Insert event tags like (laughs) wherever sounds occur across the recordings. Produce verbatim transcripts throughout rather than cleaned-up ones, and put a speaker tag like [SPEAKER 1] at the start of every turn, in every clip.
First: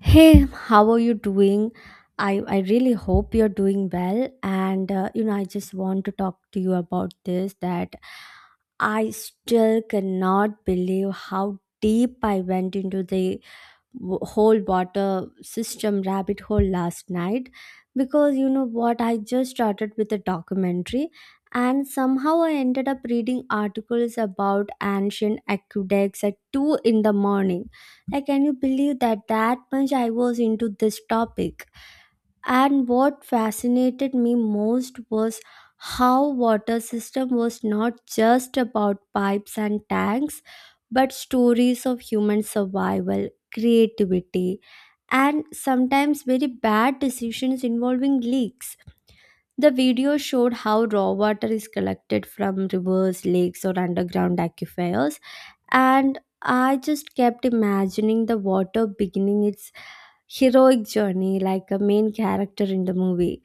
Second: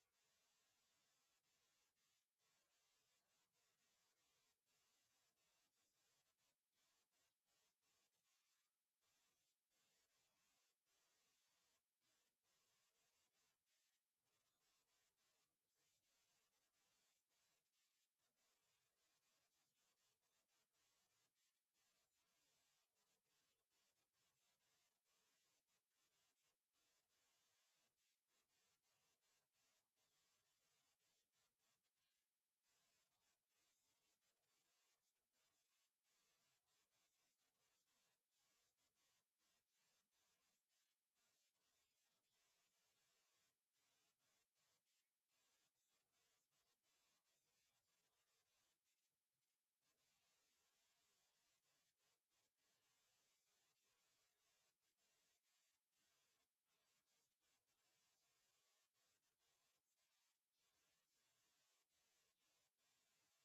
[SPEAKER 1] Hey, how are you doing? I, I really hope you're doing well. And, uh, you know, I just want to talk to you about this that I still cannot believe how deep I went into the w- whole water system rabbit hole last night because you know what I just started with a documentary and somehow I ended up reading articles about ancient aqueducts at two in the morning. Like, can you believe that that much I was into this topic? And what fascinated me most was how water system was not just about pipes and tanks, but stories of human survival, creativity, and sometimes very bad decisions involving leaks. The video showed how raw water is collected from rivers, lakes, or underground aquifers, and I just kept imagining the water beginning its heroic journey like a main character in the movie,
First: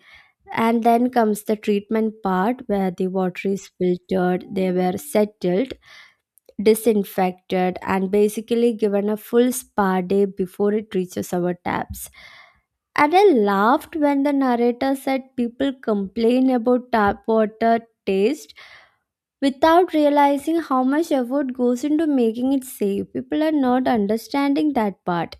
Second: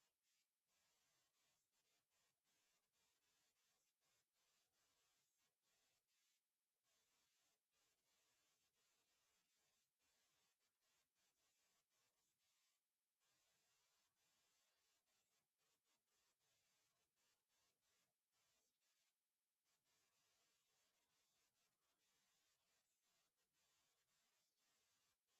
[SPEAKER 1] and then comes the treatment part where the water is filtered, they were settled, disinfected, and basically given a full spa day before it reaches our taps. And I laughed when the narrator said people complain about tap water taste without realizing how much effort goes into making it safe. People are not understanding that part.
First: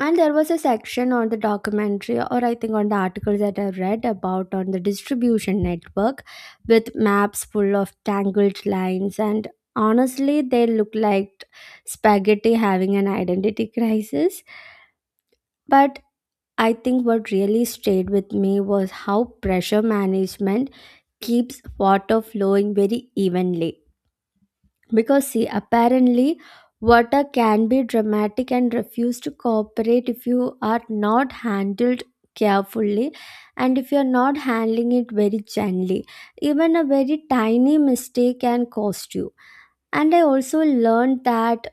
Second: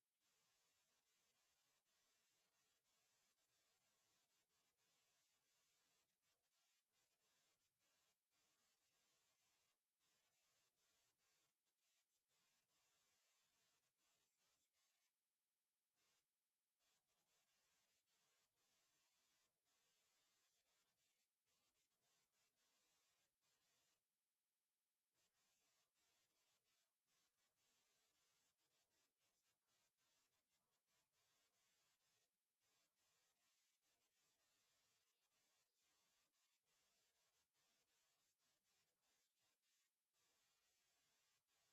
[SPEAKER 1] And there was a section on the documentary, or I think on the articles that I read, about on the distribution network with maps full of tangled lines. And honestly, they look like spaghetti having an identity crisis. But I think what really stayed with me was how pressure management keeps water flowing very evenly. Because, see, apparently, water can be dramatic and refuse to cooperate if you are not handled carefully and if you're not handling it very gently. Even a very tiny mistake can cost you. And I also learned that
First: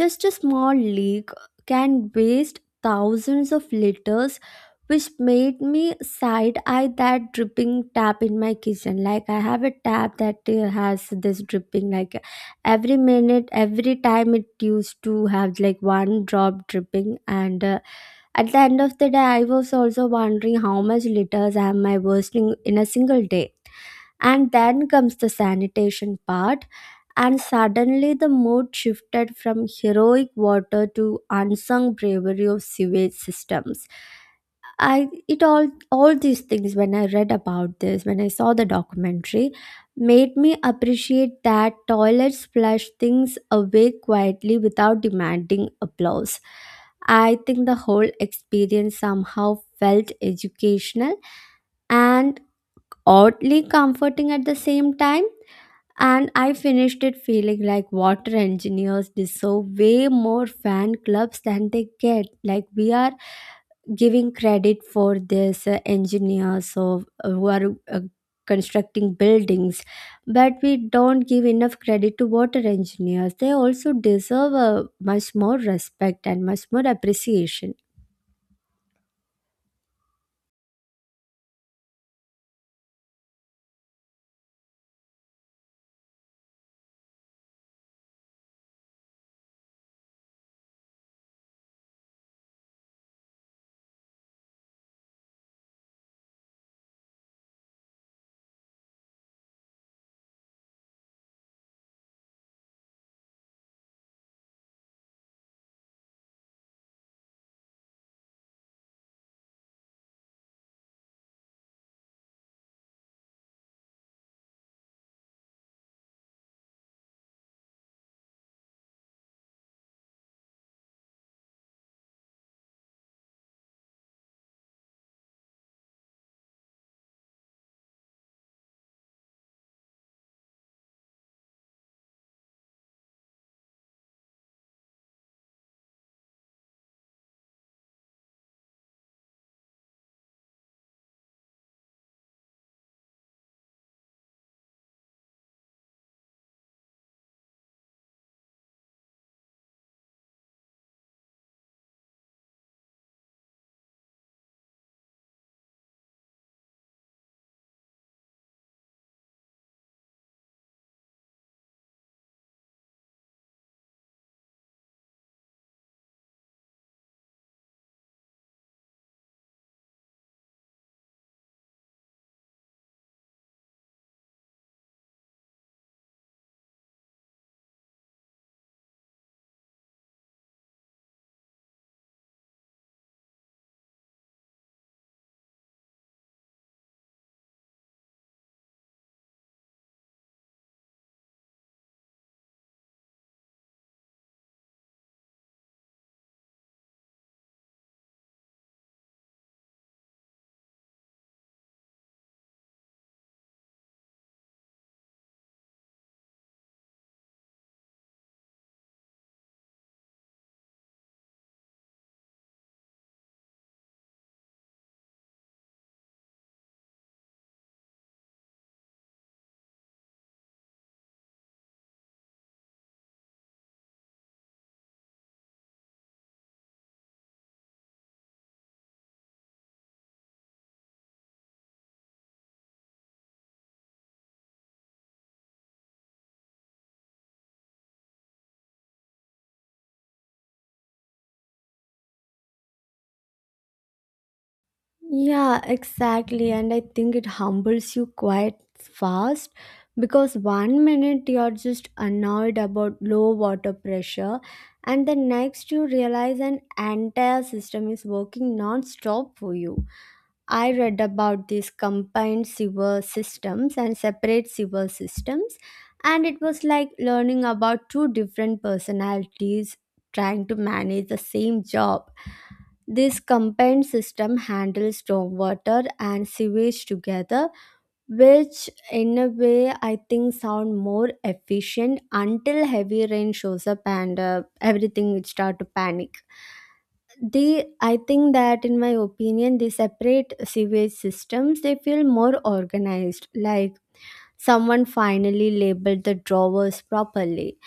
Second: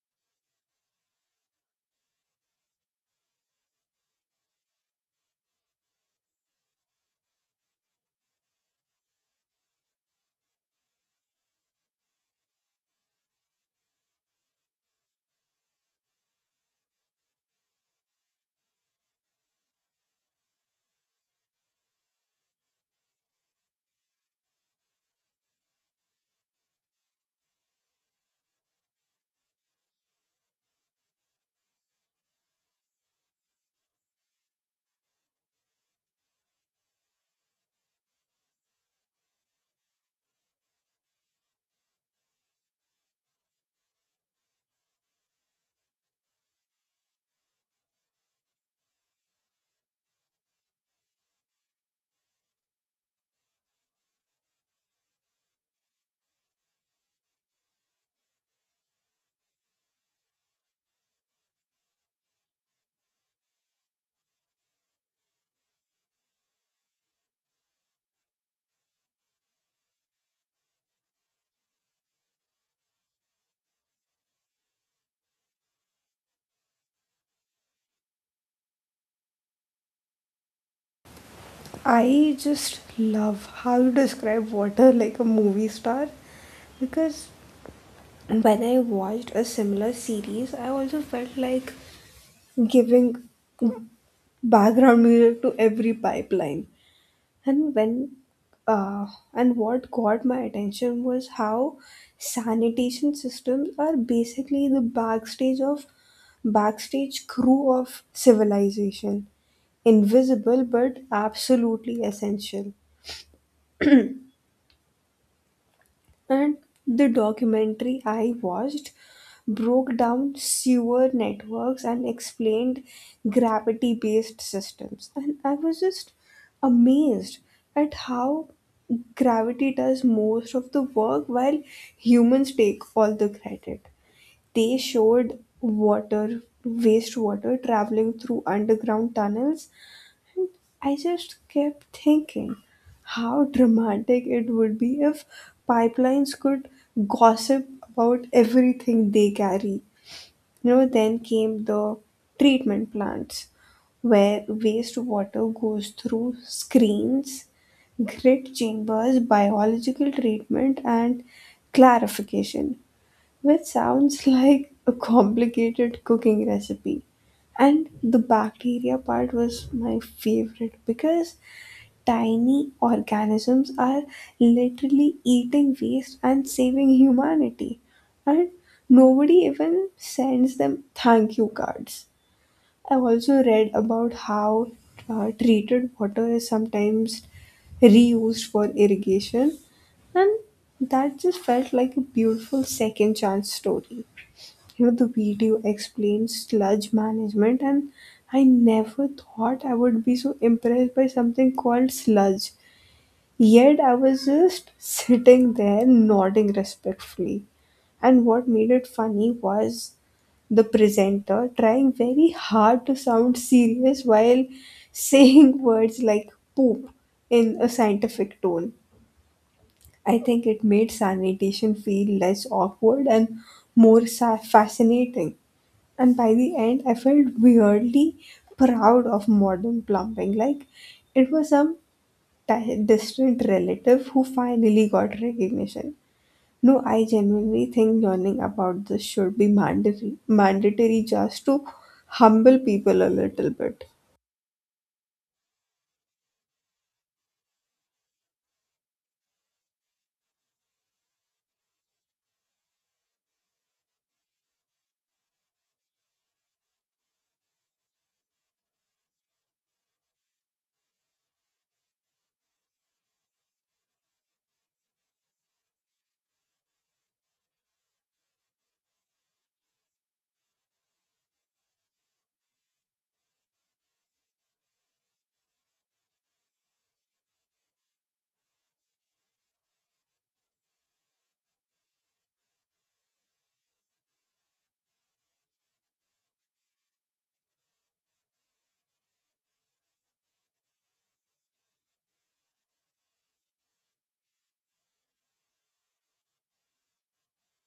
[SPEAKER 1] just a small leak can waste thousands of liters, which made me side eye that dripping tap in my kitchen. Like, I have a tap that uh, has this dripping, like, every minute, every time it used to have like one drop dripping. And uh, at the end of the day, I was also wondering how much liters am I wasting in a single day. And then comes the sanitation part and suddenly the mood shifted from heroic water to unsung bravery of sewage systems. I it all all these things when I read about this, when I saw the documentary, made me appreciate that toilets flush things away quietly without demanding applause. I think the whole experience somehow felt educational and oddly comforting at the same time, and I finished it feeling like water engineers deserve way more fan clubs than they get. Like, we are giving credit for this uh, engineers of uh, who are uh, constructing buildings, but we don't give enough credit to water engineers. They also deserve uh, much more respect and much more appreciation.
[SPEAKER 2] I just love how you describe water like a movie star, because when I watched a similar series, I also felt like giving background music to every pipeline. And when uh, and what got my attention was how sanitation systems are basically the backstage of backstage crew of civilization, invisible but absolutely essential. And the documentary I watched broke down sewer networks and explained gravity based systems. And I was just amazed at how gravity does most of the work while humans take all the credit. They showed water, wastewater traveling through underground tunnels. I just kept thinking how dramatic it would be if pipelines could gossip about everything they carry. You know, then came the treatment plants where wastewater goes through screens, grid chambers, biological treatment, and clarification, which sounds (laughs) like a complicated cooking recipe. And the bacteria part was my favorite because tiny organisms are literally eating waste and saving humanity, and nobody even sends them thank you cards. I also read about how uh, treated water is sometimes reused for irrigation, and that just felt like a beautiful second chance story. You know, the video explains sludge management, and I never thought I would be so impressed by something called sludge. Yet I was just sitting there nodding respectfully. And what made it funny was the presenter trying very hard to sound serious while saying (laughs) words like poop in a scientific tone. I think it made sanitation feel less awkward and more sa- fascinating. And by the end, I felt weirdly proud of modern plumbing, like it was some di- distant relative who finally got recognition. No, I genuinely think learning about this should be mandatory, mandatory, just to humble people a little bit.
[SPEAKER 1] Yeah, exactly. And I think it humbles you quite fast because one minute you're just annoyed about low water pressure, and the next you realize an entire system is working non stop for you. I read about these combined sewer systems and separate sewer systems, and it was like learning about two different personalities trying to manage the same job. This combined system handles stormwater and sewage together, which in a way I think sound more efficient until heavy rain shows up and uh, everything would start to panic. They i think that in my opinion they separate sewage systems, they feel more organized, like someone finally labeled the drawers properly.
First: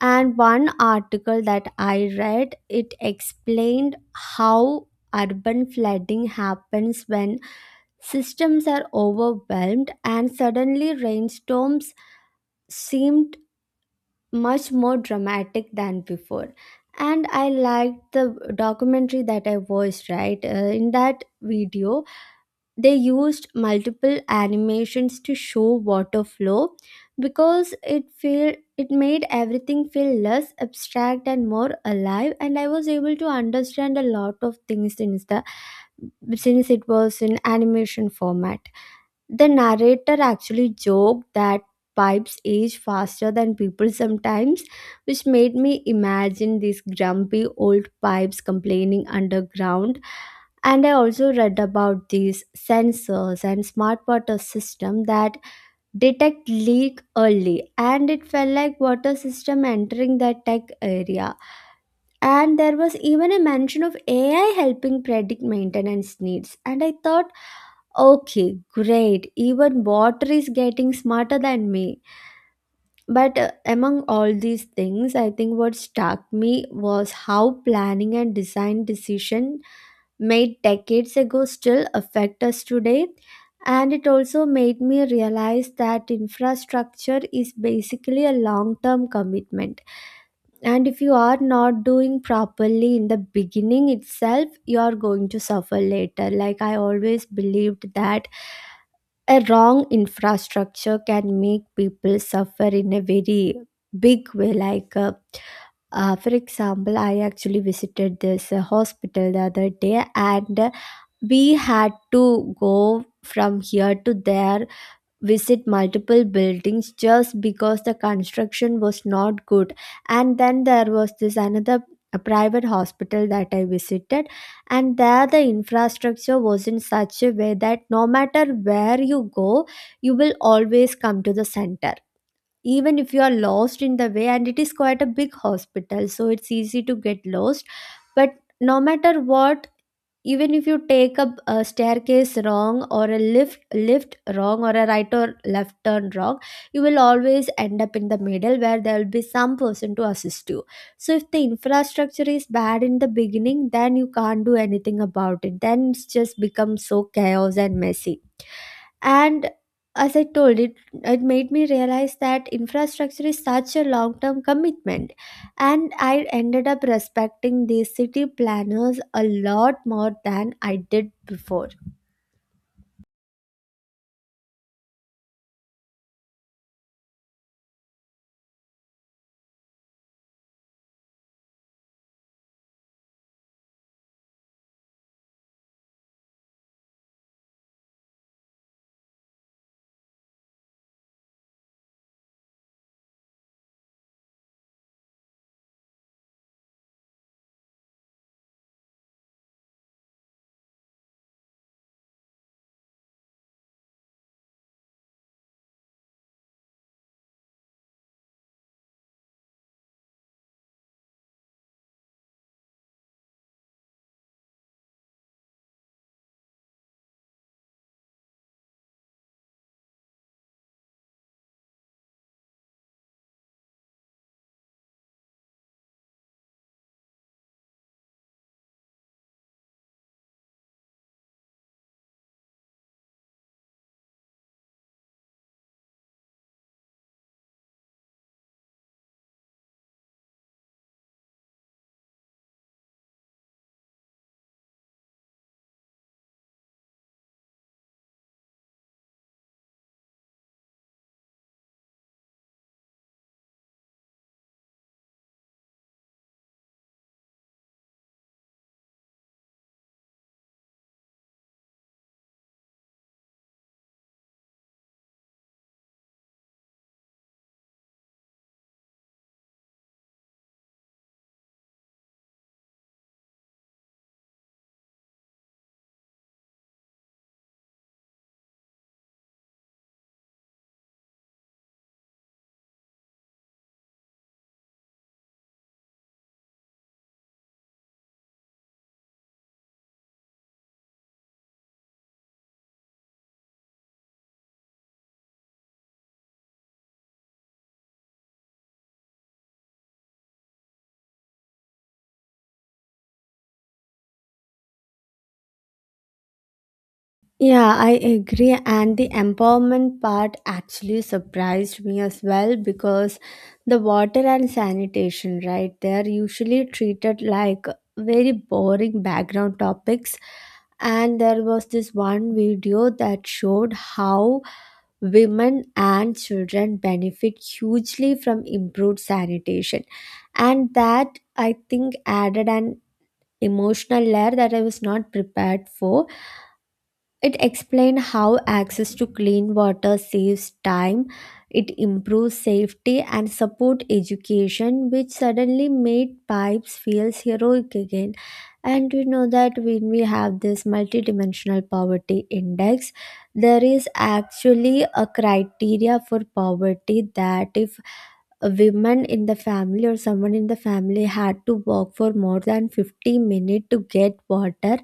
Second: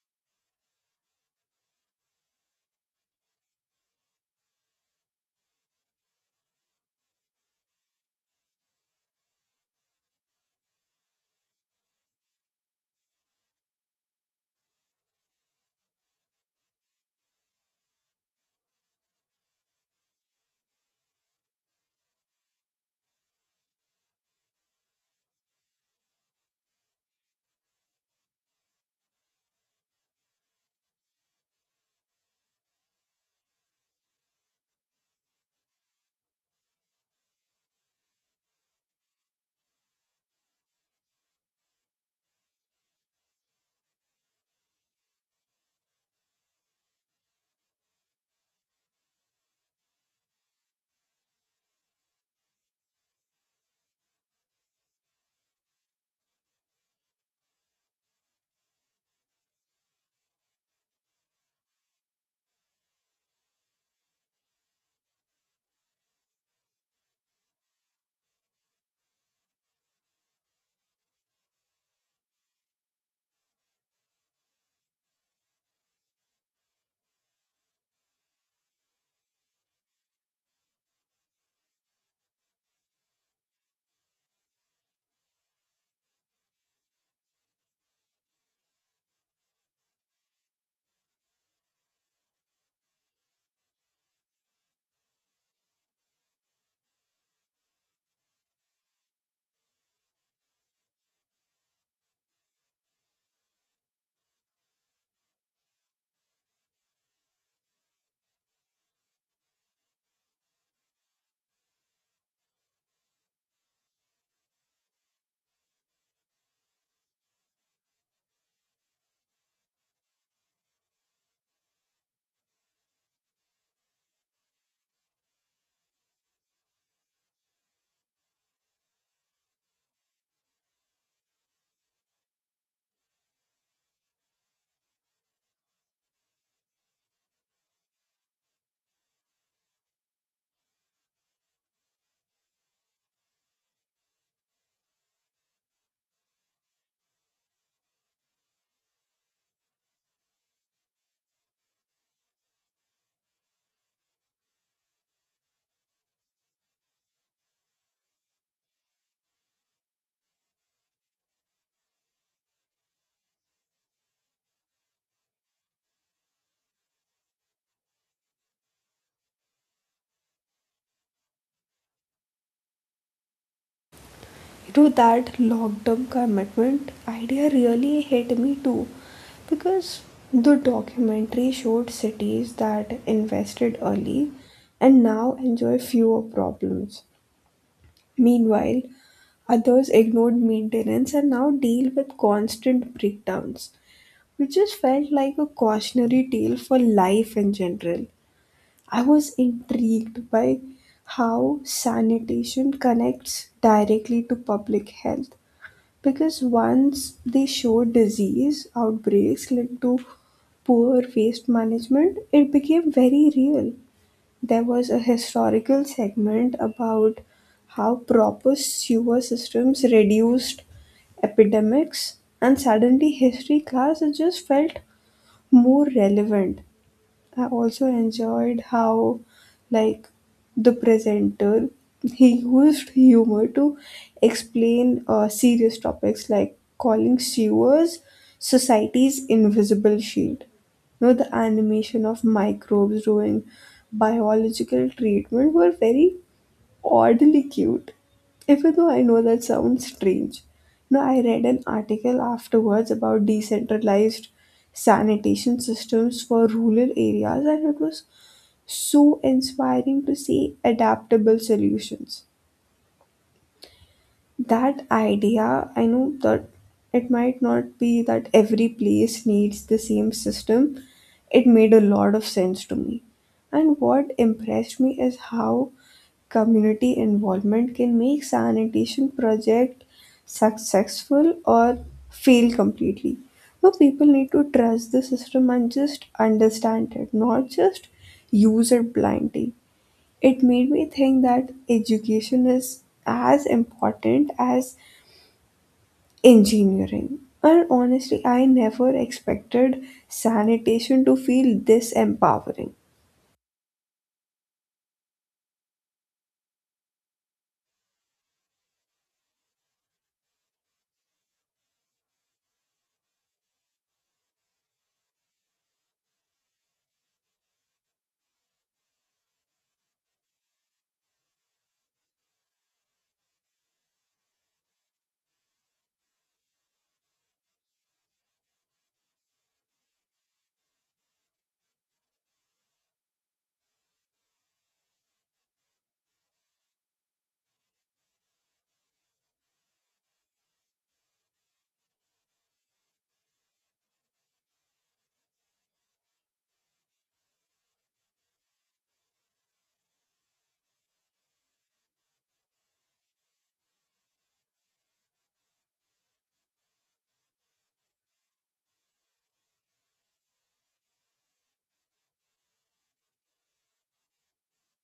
[SPEAKER 1] And one article that I read, it explained how urban flooding happens when systems are overwhelmed and suddenly rainstorms seem much more dramatic than before. And I liked the documentary that I watched. Right. Uh, in that video they used multiple animations to show water flow because it feel it made everything feel less abstract and more alive, and I was able to understand a lot of things since the since it was in animation format. The narrator actually joked that pipes age faster than people sometimes, which made me imagine these grumpy old pipes complaining underground. And I also read about these sensors and smart water system that detect leak early, and it felt like water system entering the tech area, and there was even a mention of A I helping predict maintenance needs. And I thought, okay, great, even water is getting smarter than me. But uh, among all these things, I think what struck me was how planning and design decision made decades ago still affect us today. And it also made me realize that infrastructure is basically a long term commitment, and if you are not doing properly in the beginning itself you are going to suffer later. Like, I always believed that a wrong infrastructure can make people suffer in a very big way. Like, uh, uh, for example, I actually visited this uh, hospital the other day, and uh, we had to go from here to there, visit multiple buildings just because the construction was not good. And then there was this another, a private hospital that I visited, and there the infrastructure was in such a way that no matter where you go, you will always come to the center, even if you are lost in the way, and it is quite a big hospital so it's easy to get lost. But no matter what, even if you take up a staircase wrong or a lift lift wrong or a right or left turn wrong, you will always end up in the middle where there will be some person to assist you. So if the infrastructure is bad in the beginning then you can't do anything about it, then it's just becomes so chaos and messy. And as I told it, it made me realize that infrastructure is such a long term commitment, and I ended up respecting these city planners a lot more than I did before.
[SPEAKER 2] You, that long term commitment idea really hit me too, because the documentary showed cities that invested early and now enjoy fewer problems. Meanwhile, others ignored maintenance and now deal with constant breakdowns, which just felt like a cautionary tale for life in general. I was intrigued by how sanitation connects directly to public health, because once they showed disease outbreaks linked to poor waste management, it became very real. There was a historical segment about how proper sewer systems reduced epidemics, and suddenly history class it just felt more relevant. I also enjoyed how, like, the presenter he used humor to explain uh, serious topics like calling sewers society's invisible shield. You know, the animation of microbes doing biological treatment were very oddly cute, even though I know that sounds strange. No, I read an article afterwards about decentralized sanitation systems for rural areas, and it was so inspiring to see adaptable solutions. That idea, I know that it might not be that every place needs the same system, it made a lot of sense to me. And what impressed me is how community involvement can make sanitation project successful or fail completely. So people need to trust the system and just understand it, not just use it blindly. It made me think that education is as important as engineering. And honestly, I never expected sanitation to feel this empowering.
[SPEAKER 1] Yeah, I agree. And the empowerment part actually surprised me as well because the water and sanitation, right, they're usually treated like very boring background topics. And there was this one video that showed how women and children benefit hugely from improved sanitation. And that I think added an emotional layer that I was not prepared for. It explained how access to clean water saves time, it improves safety and support education, which suddenly made pipes feel heroic again. And we know that when we have this multidimensional poverty index, there is actually a criteria for poverty that if a woman in the family or someone in the family had to walk for more than fifty minutes to get water,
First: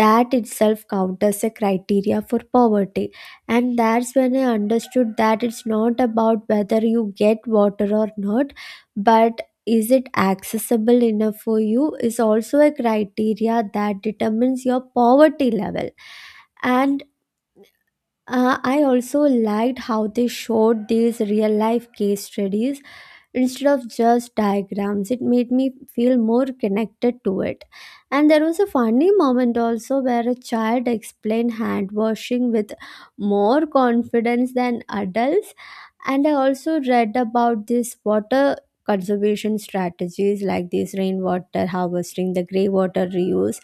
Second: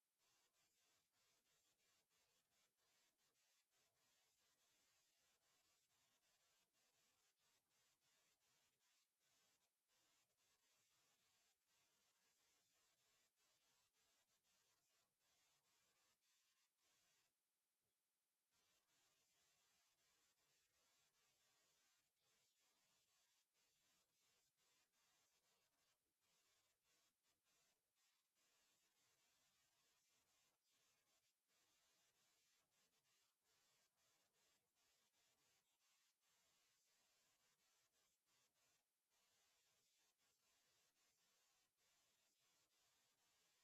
[SPEAKER 1] that itself counters a criteria for poverty. And that's when I understood that it's not about whether you get water or not, but is it accessible enough for you is also a criteria that determines your poverty level. And uh, I also liked how they showed these real life case studies instead of just diagrams. It made me feel more connected to it. And there was a funny moment also where a child explained hand washing with more confidence than adults. And I also read about this water conservation strategies like this rainwater harvesting, the grey water reuse,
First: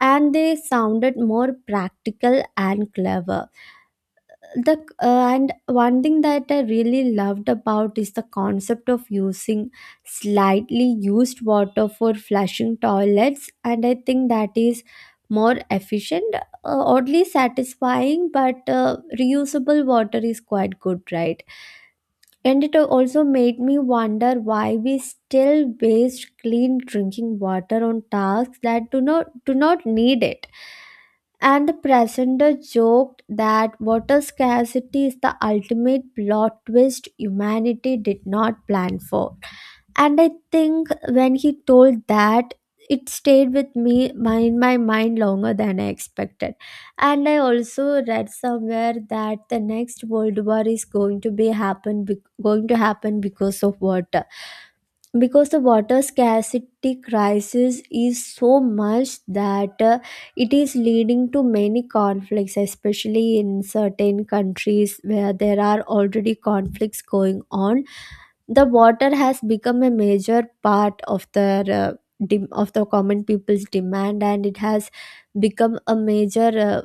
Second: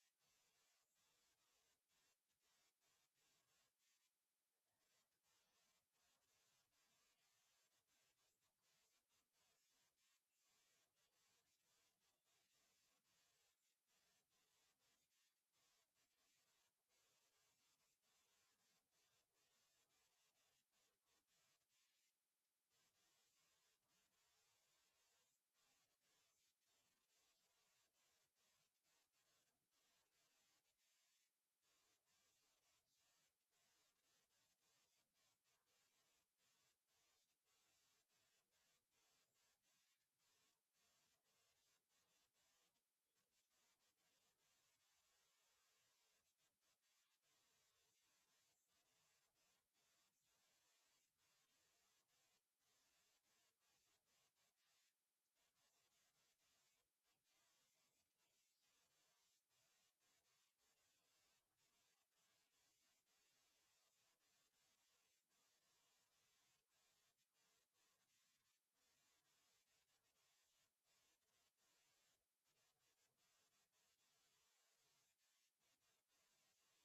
[SPEAKER 1] and they sounded more practical and clever. The uh, And one thing that I really loved about is the concept of using slightly used water for flushing toilets, and I think that is more efficient, uh, oddly satisfying, but uh, reusable water is quite good, right? And it also made me wonder why we still waste clean drinking water on tasks that do not do not need it. And the presenter joked that water scarcity is the ultimate plot twist humanity did not plan for. And I think when he told that, it stayed with me my- in my mind longer than I expected. And I also read somewhere that the next world war is going to be happen be- going to happen because of water. Because the water scarcity crisis is so much that uh, it is leading to many conflicts, especially in certain countries where there are already conflicts going on. The water has become a major part of the uh, dem- of the common people's demand, and it has become a major uh,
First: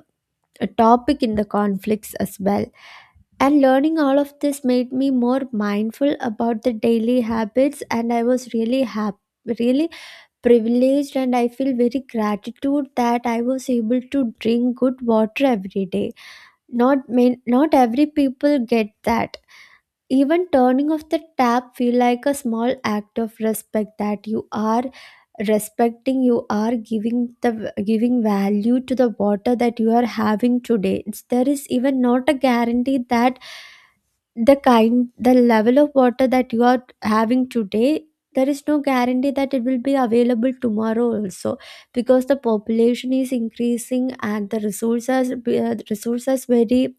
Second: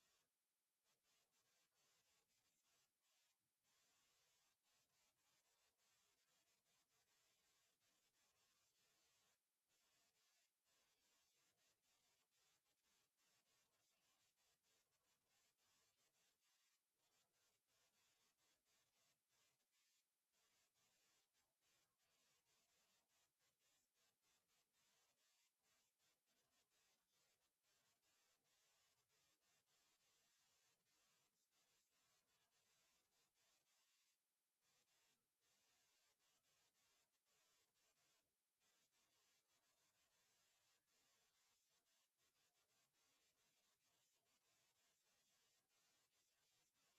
[SPEAKER 1] a topic in the conflicts as well. And learning all of this made me more mindful about the daily habits, and I was really happy, really privileged, and I feel very gratitude that I was able to drink good water every day. Not main, not every people get that even turning off the tap feel like a small act of respect that you are respecting you are giving the giving value to the water that you are having today it's, there is even not a guarantee that the kind the level of water that you are having today, there is no guarantee that it will be available tomorrow also, because the population is increasing and the resources uh, resources very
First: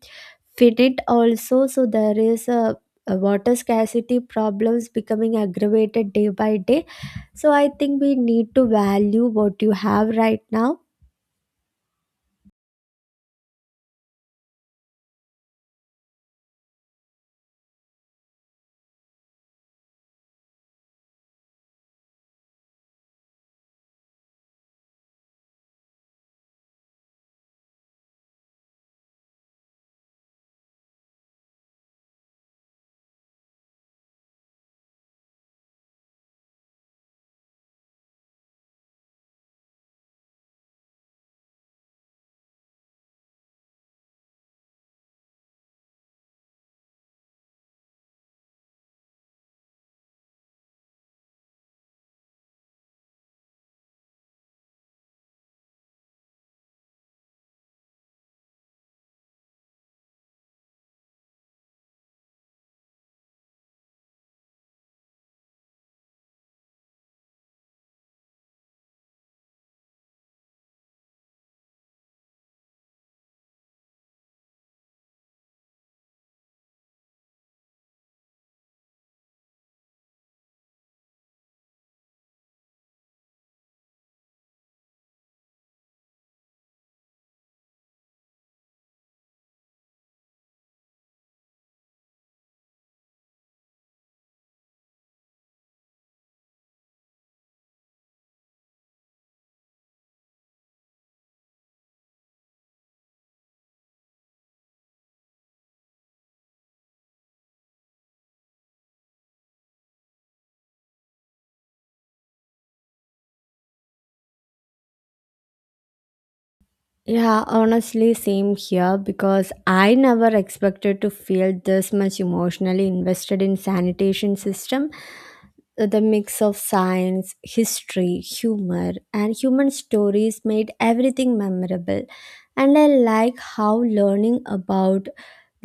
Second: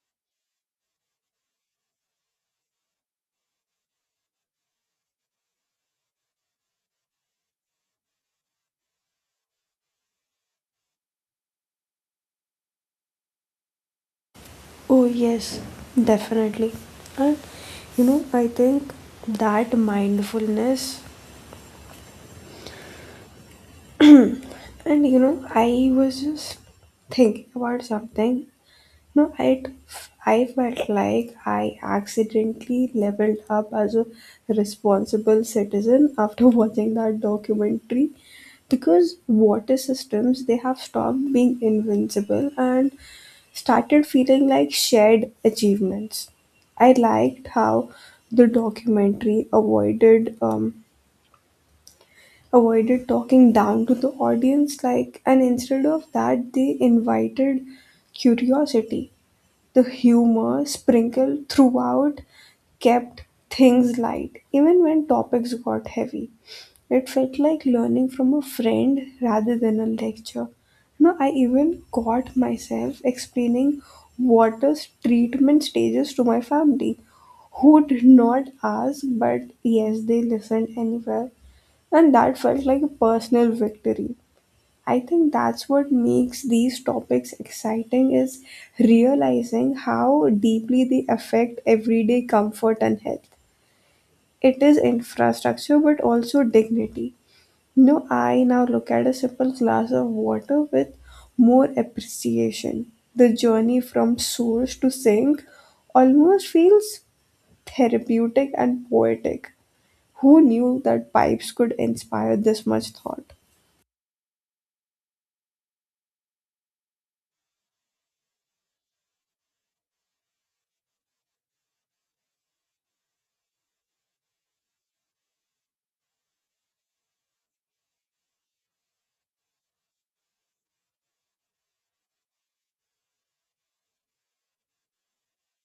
[SPEAKER 1] fit it also. So there is a, a water scarcity problems becoming aggravated day by day. So I think we need to value what you have right now.
[SPEAKER 2] Oh, yes, definitely. And you know, I think that mindfulness, and you know, I was just thinking about something. No, I, I felt like I accidentally leveled up as a responsible citizen after (laughs) watching that documentary, because water systems they have stopped being invincible and started feeling like shared achievements. I liked how the documentary avoided um, avoided talking down to the audience, like, and instead of that they invited curiosity. The humor sprinkled throughout kept things light, even when topics got heavy. It felt like learning from a friend rather than a lecture. No, I even caught myself explaining water's treatment stages to my family, who did not ask, but yes, they listened anyway. And that felt like a personal victory. I think that's what makes these topics exciting is realizing how deeply they affect everyday comfort and health. It is infrastructure but also dignity. You know, I now look at a simple glass of water with more appreciation. The journey from source to sink almost feels therapeutic and poetic. Who knew that pipes could inspire this much thought?
[SPEAKER 1] Yeah, honestly same here, because I never expected to feel this much emotionally invested in sanitation system. The mix of science, history, humor and human stories made everything memorable. And I like how learning about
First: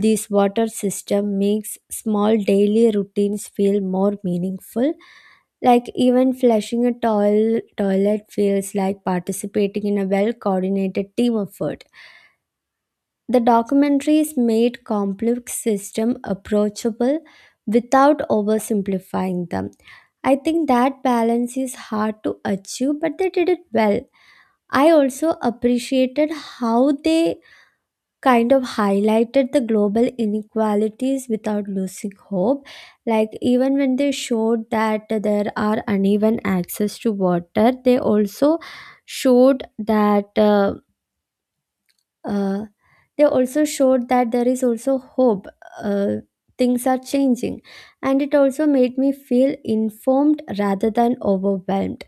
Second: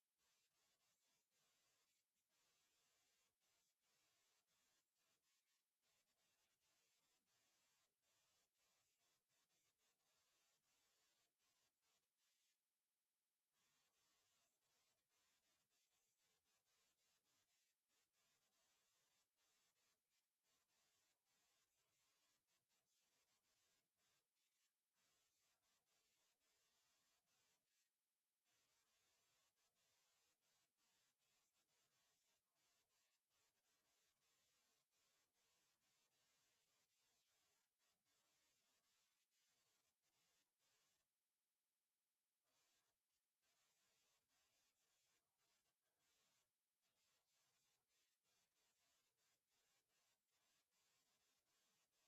[SPEAKER 1] this water system makes small daily routines feel more meaningful. Like, even flushing a toil- toilet feels like participating in a well coordinated team effort. The documentaries made complex systems approachable without oversimplifying them. I think that balance is hard to achieve, but they did it well. I also appreciated how they kind of highlighted the global inequalities without losing hope. Like, even when they showed that there are uneven access to water, they also showed that. Uh, uh, they also showed that there is also hope. Uh, Things are changing. And it also made me feel informed rather than overwhelmed.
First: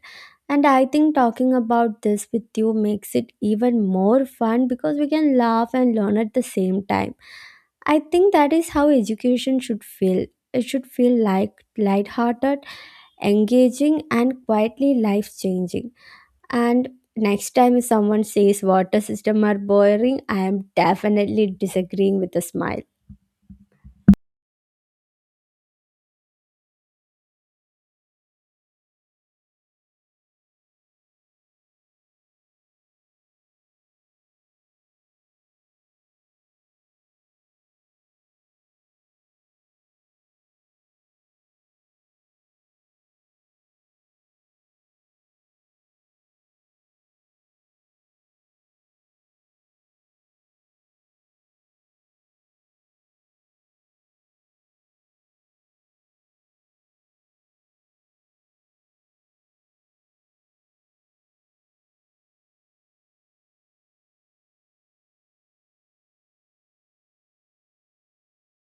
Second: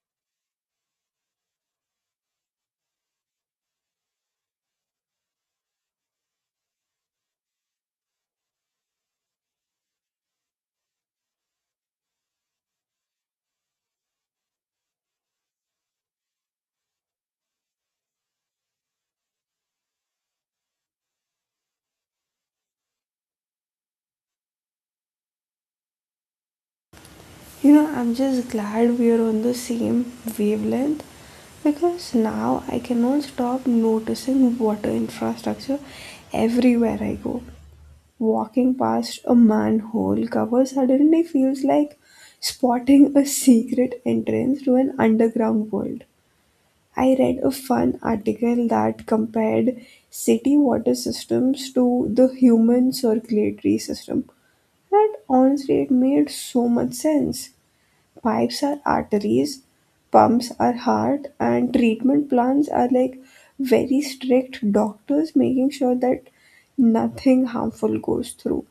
[SPEAKER 1] And I think talking about this with you makes it even more fun because we can laugh and learn at the same time. I think that is how education should feel. It should feel like lighthearted, engaging, and quietly life changing. And next time, if someone says water system are boring, I am definitely disagreeing with a smile.
[SPEAKER 2] You know, I'm just glad we are on the same wavelength, because now I cannot stop noticing water infrastructure everywhere I go. Walking past a manhole cover suddenly feels like spotting a secret entrance to an underground world. I read a fun article that compared city water systems to the human circulatory system. And honestly, it made so much sense. Pipes are arteries, pumps are heart, and treatment plans are like very strict doctors making sure that nothing harmful goes through.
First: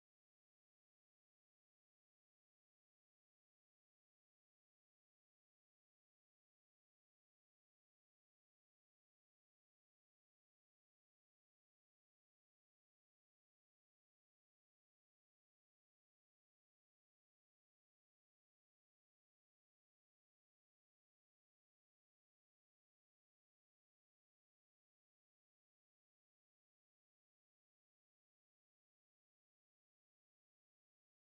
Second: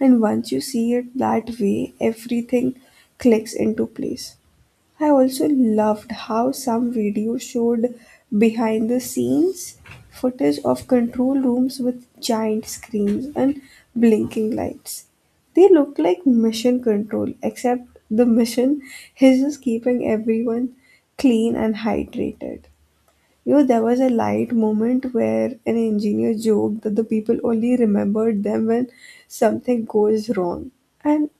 [SPEAKER 2] And once you see it that way, everything clicks into place. I also loved how some videos showed behind the scenes footage of control rooms with giant screens and blinking lights. They look like mission control, except the mission is just keeping everyone clean and hydrated. You know, there was a light moment where an engineer joked that the people only remembered them when something goes wrong. And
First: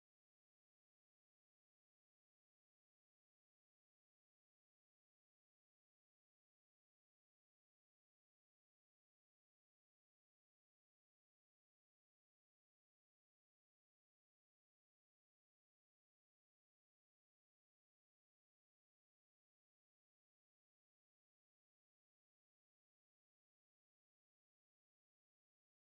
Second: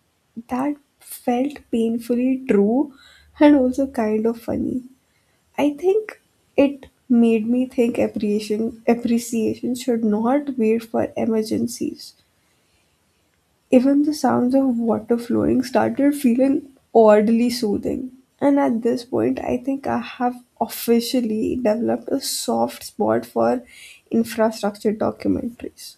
[SPEAKER 2] that felt painfully true, and also kind of funny. I think it made me think appreciation appreciation should not wait for emergencies. Even the sounds of water flowing started feeling oddly soothing. And at this point, I think I have officially developed a soft spot for infrastructure documentaries.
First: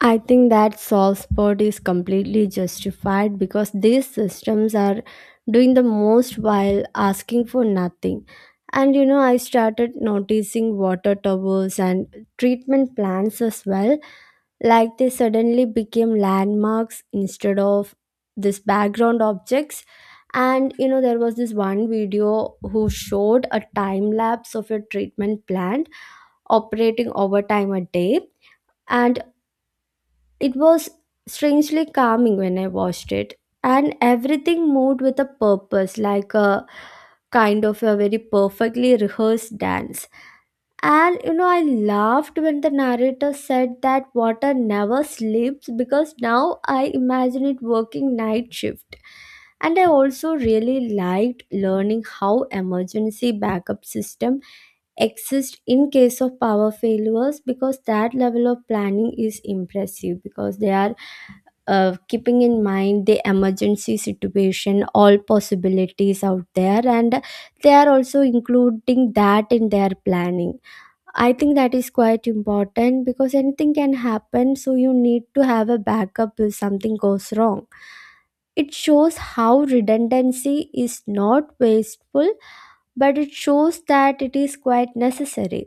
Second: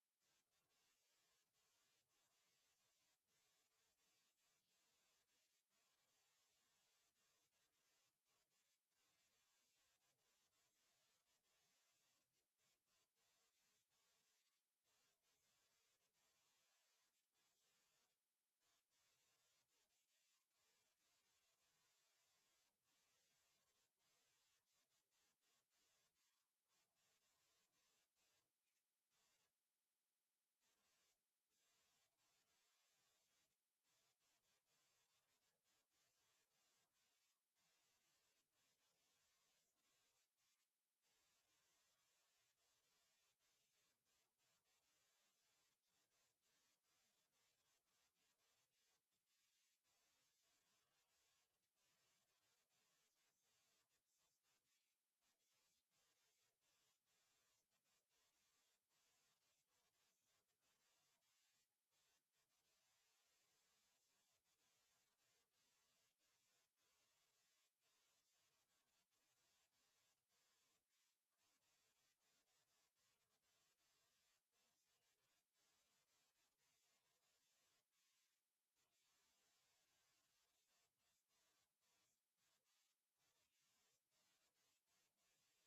[SPEAKER 1] I think that soft spot is completely justified because these systems are doing the most while asking for nothing. And you know, I started noticing water towers and treatment plants as well, like they suddenly became landmarks instead of this background objects. And you know, there was this one video who showed a time lapse of a treatment plant operating over time a day, and it was strangely calming when I watched it, and everything moved with a purpose, like a kind of a very perfectly rehearsed dance. And you know, I laughed when the narrator said that water never sleeps, because now I imagine it working night shift. And I also really liked learning how emergency backup system exist in case of power failures, because that level of planning is impressive, because they are uh, keeping in mind the emergency situation, all possibilities out there, and they are also including that in their planning. I think that is quite important because anything can happen, so you need to have a backup if something goes wrong. It shows how redundancy is not wasteful, but it shows that it is quite necessary.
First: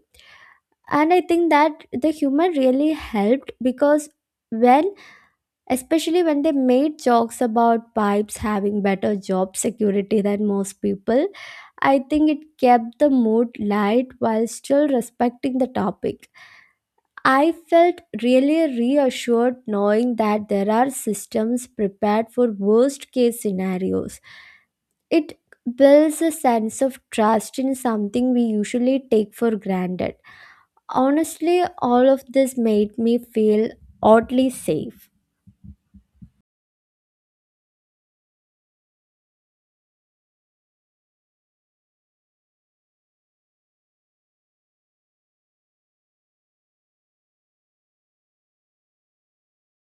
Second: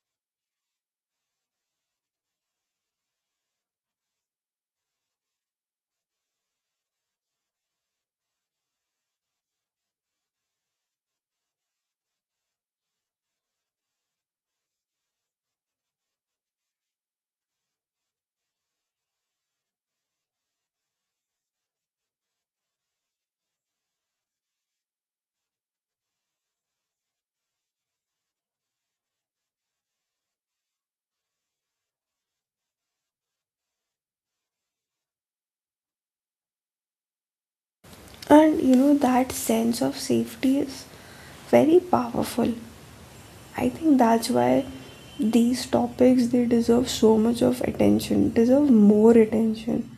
[SPEAKER 1] And I think that the humor really helped, because when, especially when they made jokes about pipes having better job security than most people, I think it kept the mood light while still respecting the topic. I felt really reassured knowing that there are systems prepared for worst case scenarios. It builds a sense of trust in something we usually take for granted. Honestly, all of this made me feel oddly safe.
[SPEAKER 2] And you know, that sense of safety is very powerful. I think that's why these topics they deserve so much of attention, deserve more attention.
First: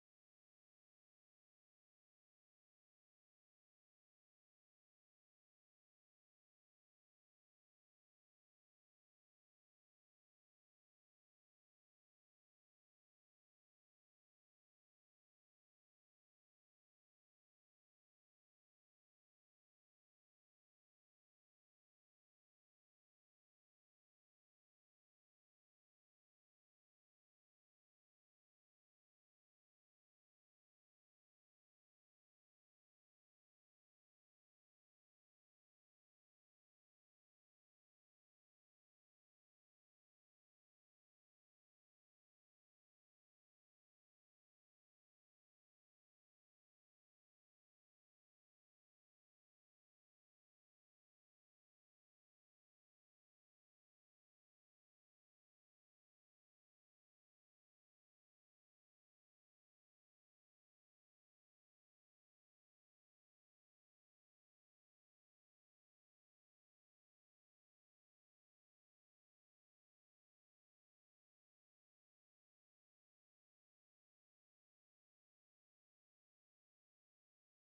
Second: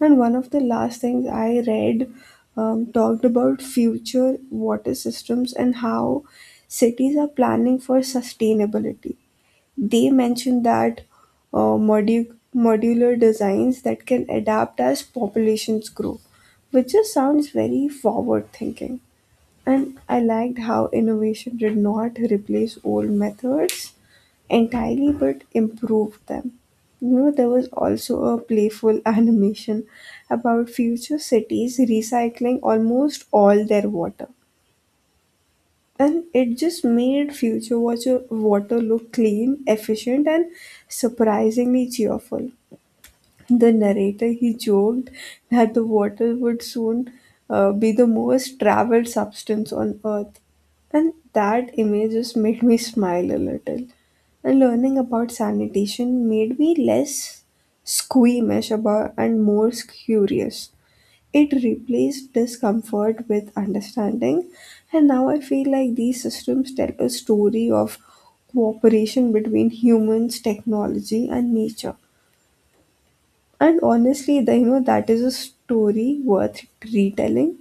[SPEAKER 2] And one of the last things I read um, talked about future water systems and how cities are planning for sustainability. They mentioned that uh, modu- modular designs that can adapt as populations grow, which just sounds very forward thinking. And I liked how innovation did not replace old methods entirely but improved them. You know, there was also a playful (laughs) animation about future cities recycling almost all their water. And it just made future water, water look clean, efficient, and surprisingly cheerful. The narrator he joked that the water would soon uh, be the most traveled substance on earth, and that image just made me smile a little. And learning about sanitation made me less squeamish about and more curious. It replaced discomfort with understanding, and now I feel like these systems tell a story of cooperation between humans, technology and nature. And honestly, the, you know, that is a story worth retelling.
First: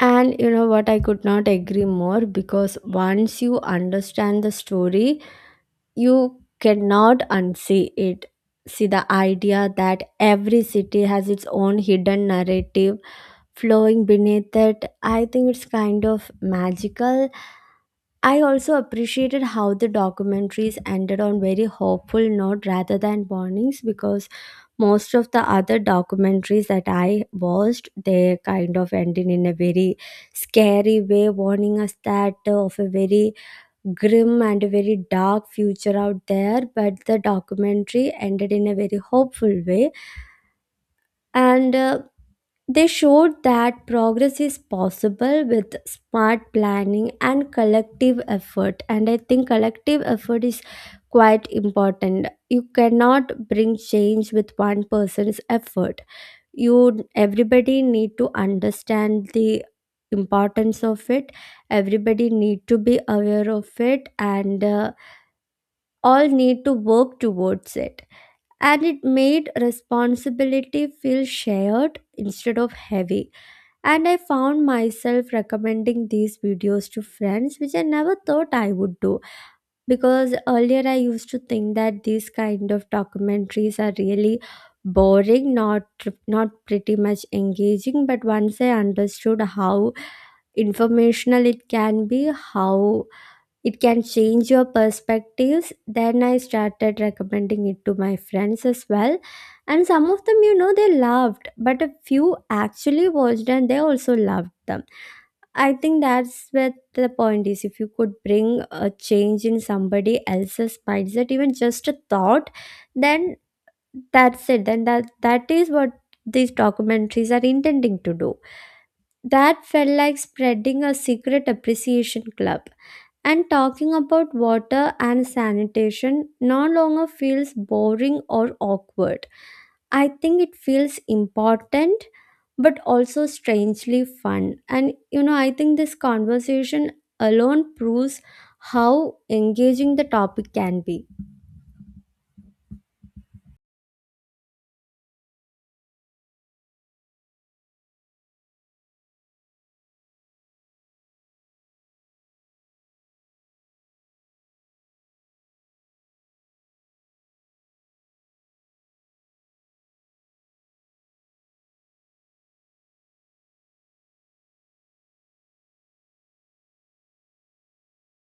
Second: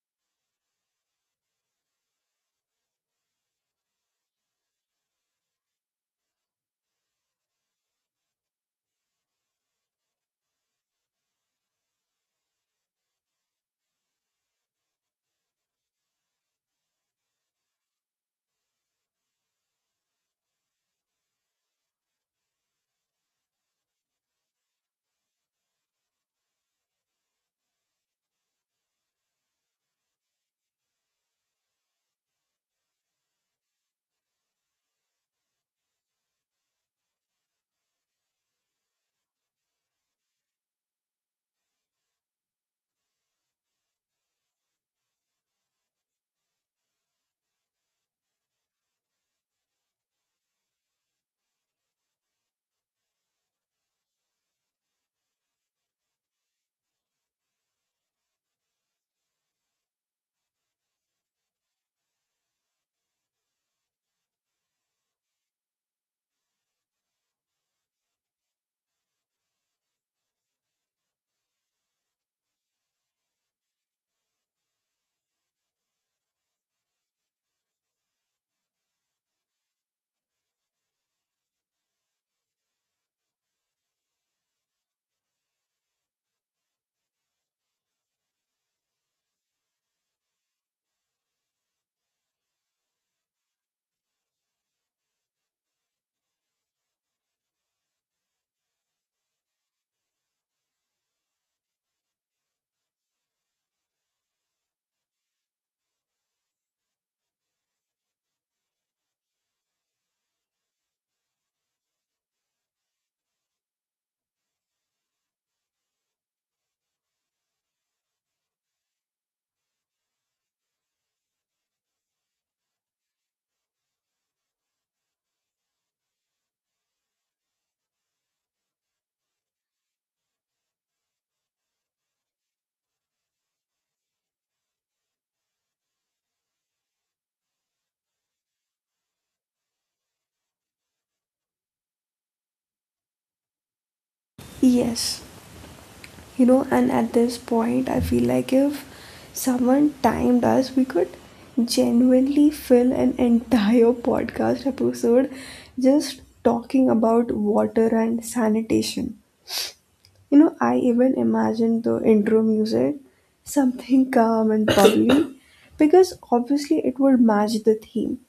[SPEAKER 1] And you know what? I could not agree more, because once you understand the story, you cannot unsee it. See, the idea that every city has its own hidden narrative flowing beneath it, I think it's kind of magical. I also appreciated how the documentaries ended on very hopeful note rather than warnings, because most of the other documentaries that I watched, they kind of ended in a very scary way warning us that uh, of a very grim and a very dark future out there, but the documentary ended in a very hopeful way. And uh, they showed that progress is possible with smart planning and collective effort. And I think collective effort is quite important. You cannot bring change with one person's effort. You everybody need to understand the importance of it. Everybody need to be aware of it, and uh, all need to work towards it. And it made responsibility feel shared instead of heavy, and I found myself recommending these videos to friends, which I never thought I would do. Because earlier I used to think that these kind of documentaries are really boring, not not pretty much engaging. But once I understood how informational it can be, how it can change your perspectives. Then I started recommending it to my friends as well. And some of them, you know, they loved, but a few actually watched and they also loved them. I think that's where the point is. If you could bring a change in somebody else's mindset, even just a thought, then that's it. Then that that is what these documentaries are intending to do. That felt like spreading a secret appreciation club. And talking about water and sanitation no longer feels boring or awkward. I think it feels important but also strangely fun. And you know, I think this conversation alone proves how engaging the topic can be.
[SPEAKER 2] Yes, you know, and at this point, I feel like if someone timed us, we could genuinely fill an entire (laughs) podcast episode just talking about water and sanitation. You know, I even imagined the intro music, something calm and bubbly, (coughs) because obviously it would match the theme.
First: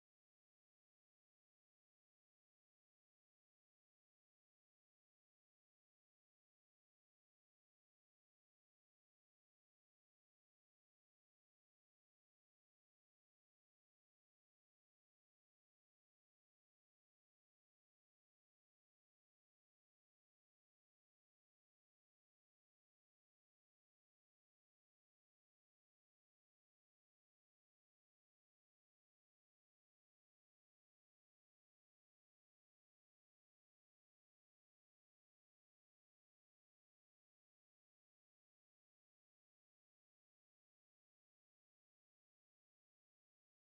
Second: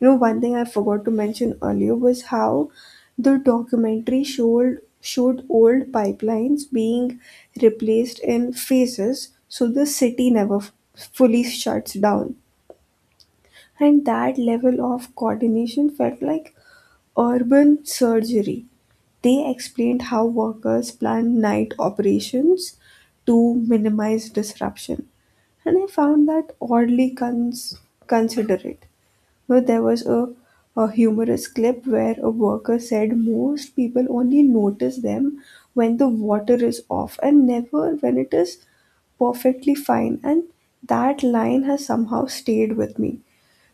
[SPEAKER 2] You know, one thing I forgot to mention earlier was how the documentary showed showed old pipelines being replaced in phases, so the city never f- fully shuts down. And that level of coordination felt like urban surgery. They explained how workers plan night operations to minimize disruption, and I found that oddly cons- considerate. Where there was a, a humorous clip where a worker said most people only notice them when the water is off and never when it is perfectly fine, and that line has somehow stayed with me.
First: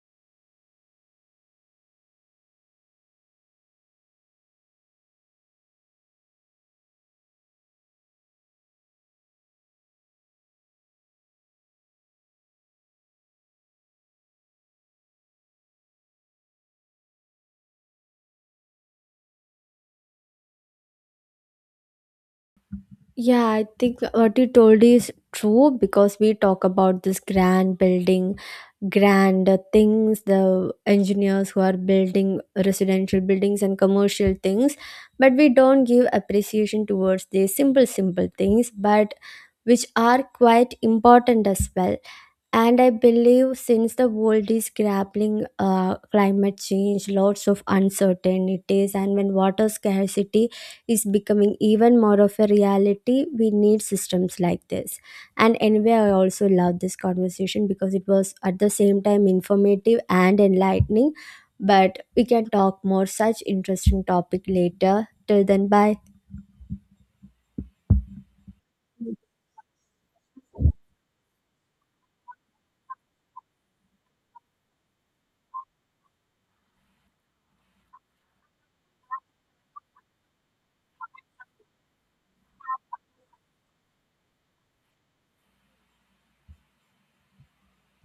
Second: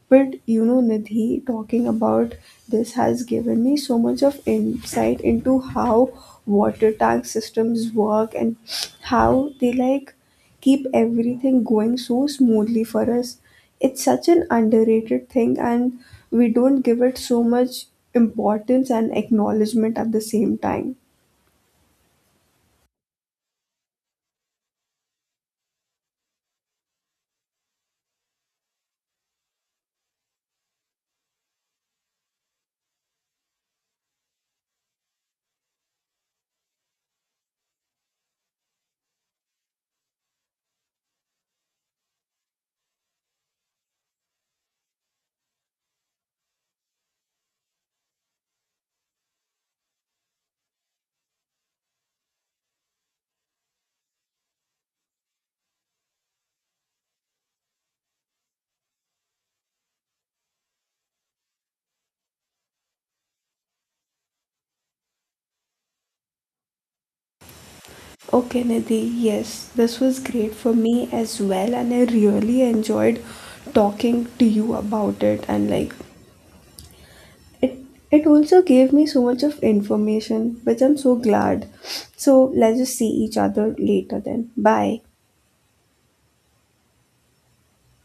[SPEAKER 2] But you know, Nidhi, talking about this has given me so much of insight into how water tank systems work, and how they like keep everything going so smoothly for us. It's such an underrated thing, and we don't give it so much importance and acknowledgement at the same time.
[SPEAKER 1] Yeah, I think what you told is true, because we talk about this grand building, grand uh, things, the engineers who are building residential buildings and commercial things, but we don't give appreciation towards the simple, simple things, but which are quite important as well. And I believe since the world is grappling uh, climate change, lots of uncertainties, and when water scarcity is becoming even more of a reality, we need systems like this. And anyway, I also love this conversation because it was at the same time informative and enlightening. But we can talk more such interesting topic later. Till then, bye.
[SPEAKER 2] Okay, Nidhi, yes, this was great for me as well, and I really enjoyed talking to you about it, and like it it also gave me so much of information, which I'm so glad. So let's just see each other later then. Bye.